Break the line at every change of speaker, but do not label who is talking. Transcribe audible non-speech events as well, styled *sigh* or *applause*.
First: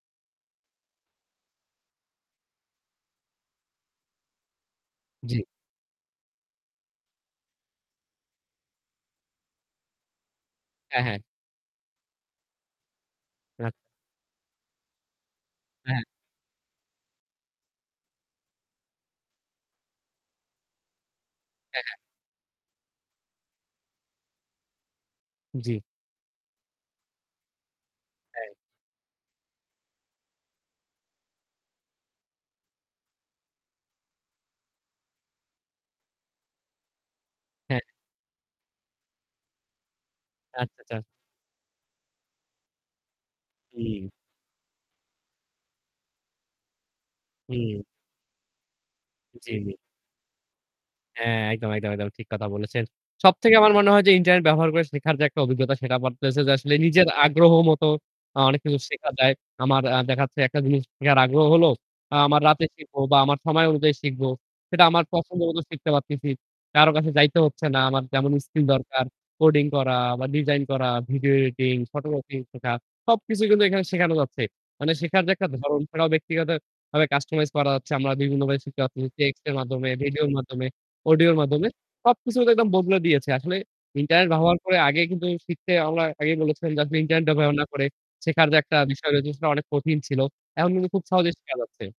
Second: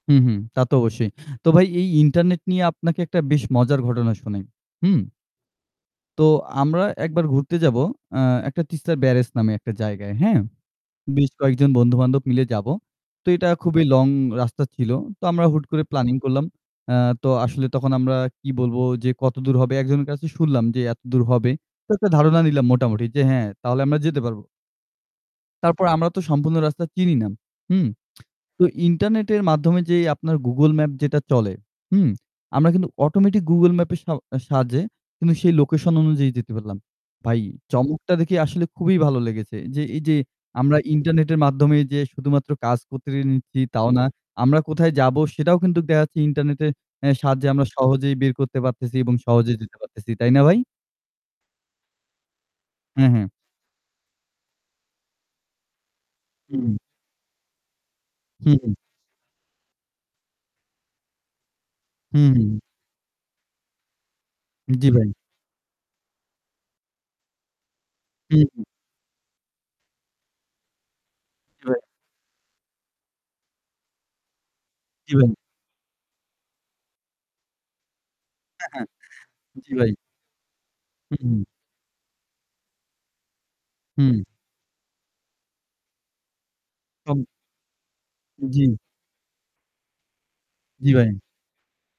হুম, হুম। তা তো অবশ্যই। তো ভাই এই ইন্টারনেট নিয়ে আপনাকে একটা বেশ মজার ঘটনা শোনাই। হুম
জ্বী।
তো আমরা একবার ঘুরতে যাবো আ একটা তিস্তার ব্যারেজ নামে একটা জায়গায়। হ্যাঁ।
হ্যাঁ, হ্যাঁ।
বেশ কয়েকজন বন্ধু-বান্ধব মিলে যাবো। তো এটা
রা
খুবই লং রাস্তা ছিল। তো আমরা হুট করে
হ্যাঁ।
প্ল্যানিং করলাম। আ তো আসলে তখন আমরা কি বলবো যে কতদূর হবে একজনের কাছে শুনলাম যে এতদূর হবে।
হ্যাঁ,
তো
হ্যাঁ।
একটা ধারণা নিলাম মোটামুটি যে হ্যাঁ তাহলে আমরা যেতে পারবো।
জ্বী।
তারপর আমরা তো সম্পূর্ণ রাস্তা চিনি না। হুম,
এই।
তো ইন্টারনেটের মাধ্যমে যে আপনার Google Map যেটা চলে হুম? আমরা কিন্তু অটোমেটিক Google Map এর স সাহায্যে কিন্তু সেই লোকেশন অনুযায়ী যেতে পারলাম। ভাই
হ্যাঁ।
চমকটা দেখে আসলে খুবই ভালো লেগেছে। যে এই যে,
আচ্ছা,
আমরা
আচ্ছা।
ইন্টারনেটের মাধ্যমে যে শুধুমাত্র কাজ করতে নিচ্ছি তাও না।
হুম।
আমরা কোথায় যাবো সেটাও কিন্তু দেখাচ্ছে ইন্টারনেটের এ সাহায্যে আমরা
হুম।
সহজেই বের করতে পারতেছি এবং সহজেই
জ্বী।
যেতে পারতেছি। তাই না ভাই?
হ্যাঁ, একদম, একদম, একদম ঠিক কথা বলেছেন।
হু, হু।
সবথেকে আমার মনে হয় যে ইন্টারনেট ব্যবহার করে শেখার যে একটা অভিজ্ঞতা সেটা বাড়তেছে যে
হুম।
আসলে নিজের আগ্রহ মত আ
হু,
অনেক
হু।
কিছু শেখা যায়। আমার আ দেখাচ্ছে একটা জিনিস শেখার আগ্রহ হলো, আ
হু, হু,
আমার
হু।
রাতে শিখব বা আমার সময় অনুযায়ী শিখবো। সেটা
জি,
আমার
ভাই।
পছন্দ মতো শিখতে পারতেছি। কারো কাছে যাইতে হচ্ছে না। আমার যেমন
হুম, হু।
স্কিল দরকার কোডিং করা বা ডিজাইন করা ভিডিও
জি,
এডিটিং,
ভাই।
ফটোগ্রাফিং শেখা সবকিছুই কিন্তু এখানে শেখানো যাচ্ছে। মানে
জি,
শেখার যে
ভাই।
একটা ধরণও সেটাও ব্যক্তিগতভাবে কাস্টমাইজ করা যাচ্ছে। আমরা বিভিন্নভাবে শিখাতে
*chuckles*
পারতেছি টেক্সটের
জি
মাধ্যমে,
ভাই।
ভিডিওর মাধ্যমে,
হু,
অডিওর
হু।
মাধ্যমে সবকিছু একদম বদলে দিয়েছে। আসলে
হুম।
ইন্টারনেট ব্যবহার করে আগে কিন্তু শিখতে আমরা আগেই বলেছিলাম যে আসলে ইন্টারনেট
সম
ব্যবহার না করে শেখার যে
জ্বি।
একটা বিষয় রয়েছে সেটা অনেক কঠিন ছিল। এখন কিন্তু
জি,
খুব
ভাই।
সহজেই শেখা যাচ্ছে।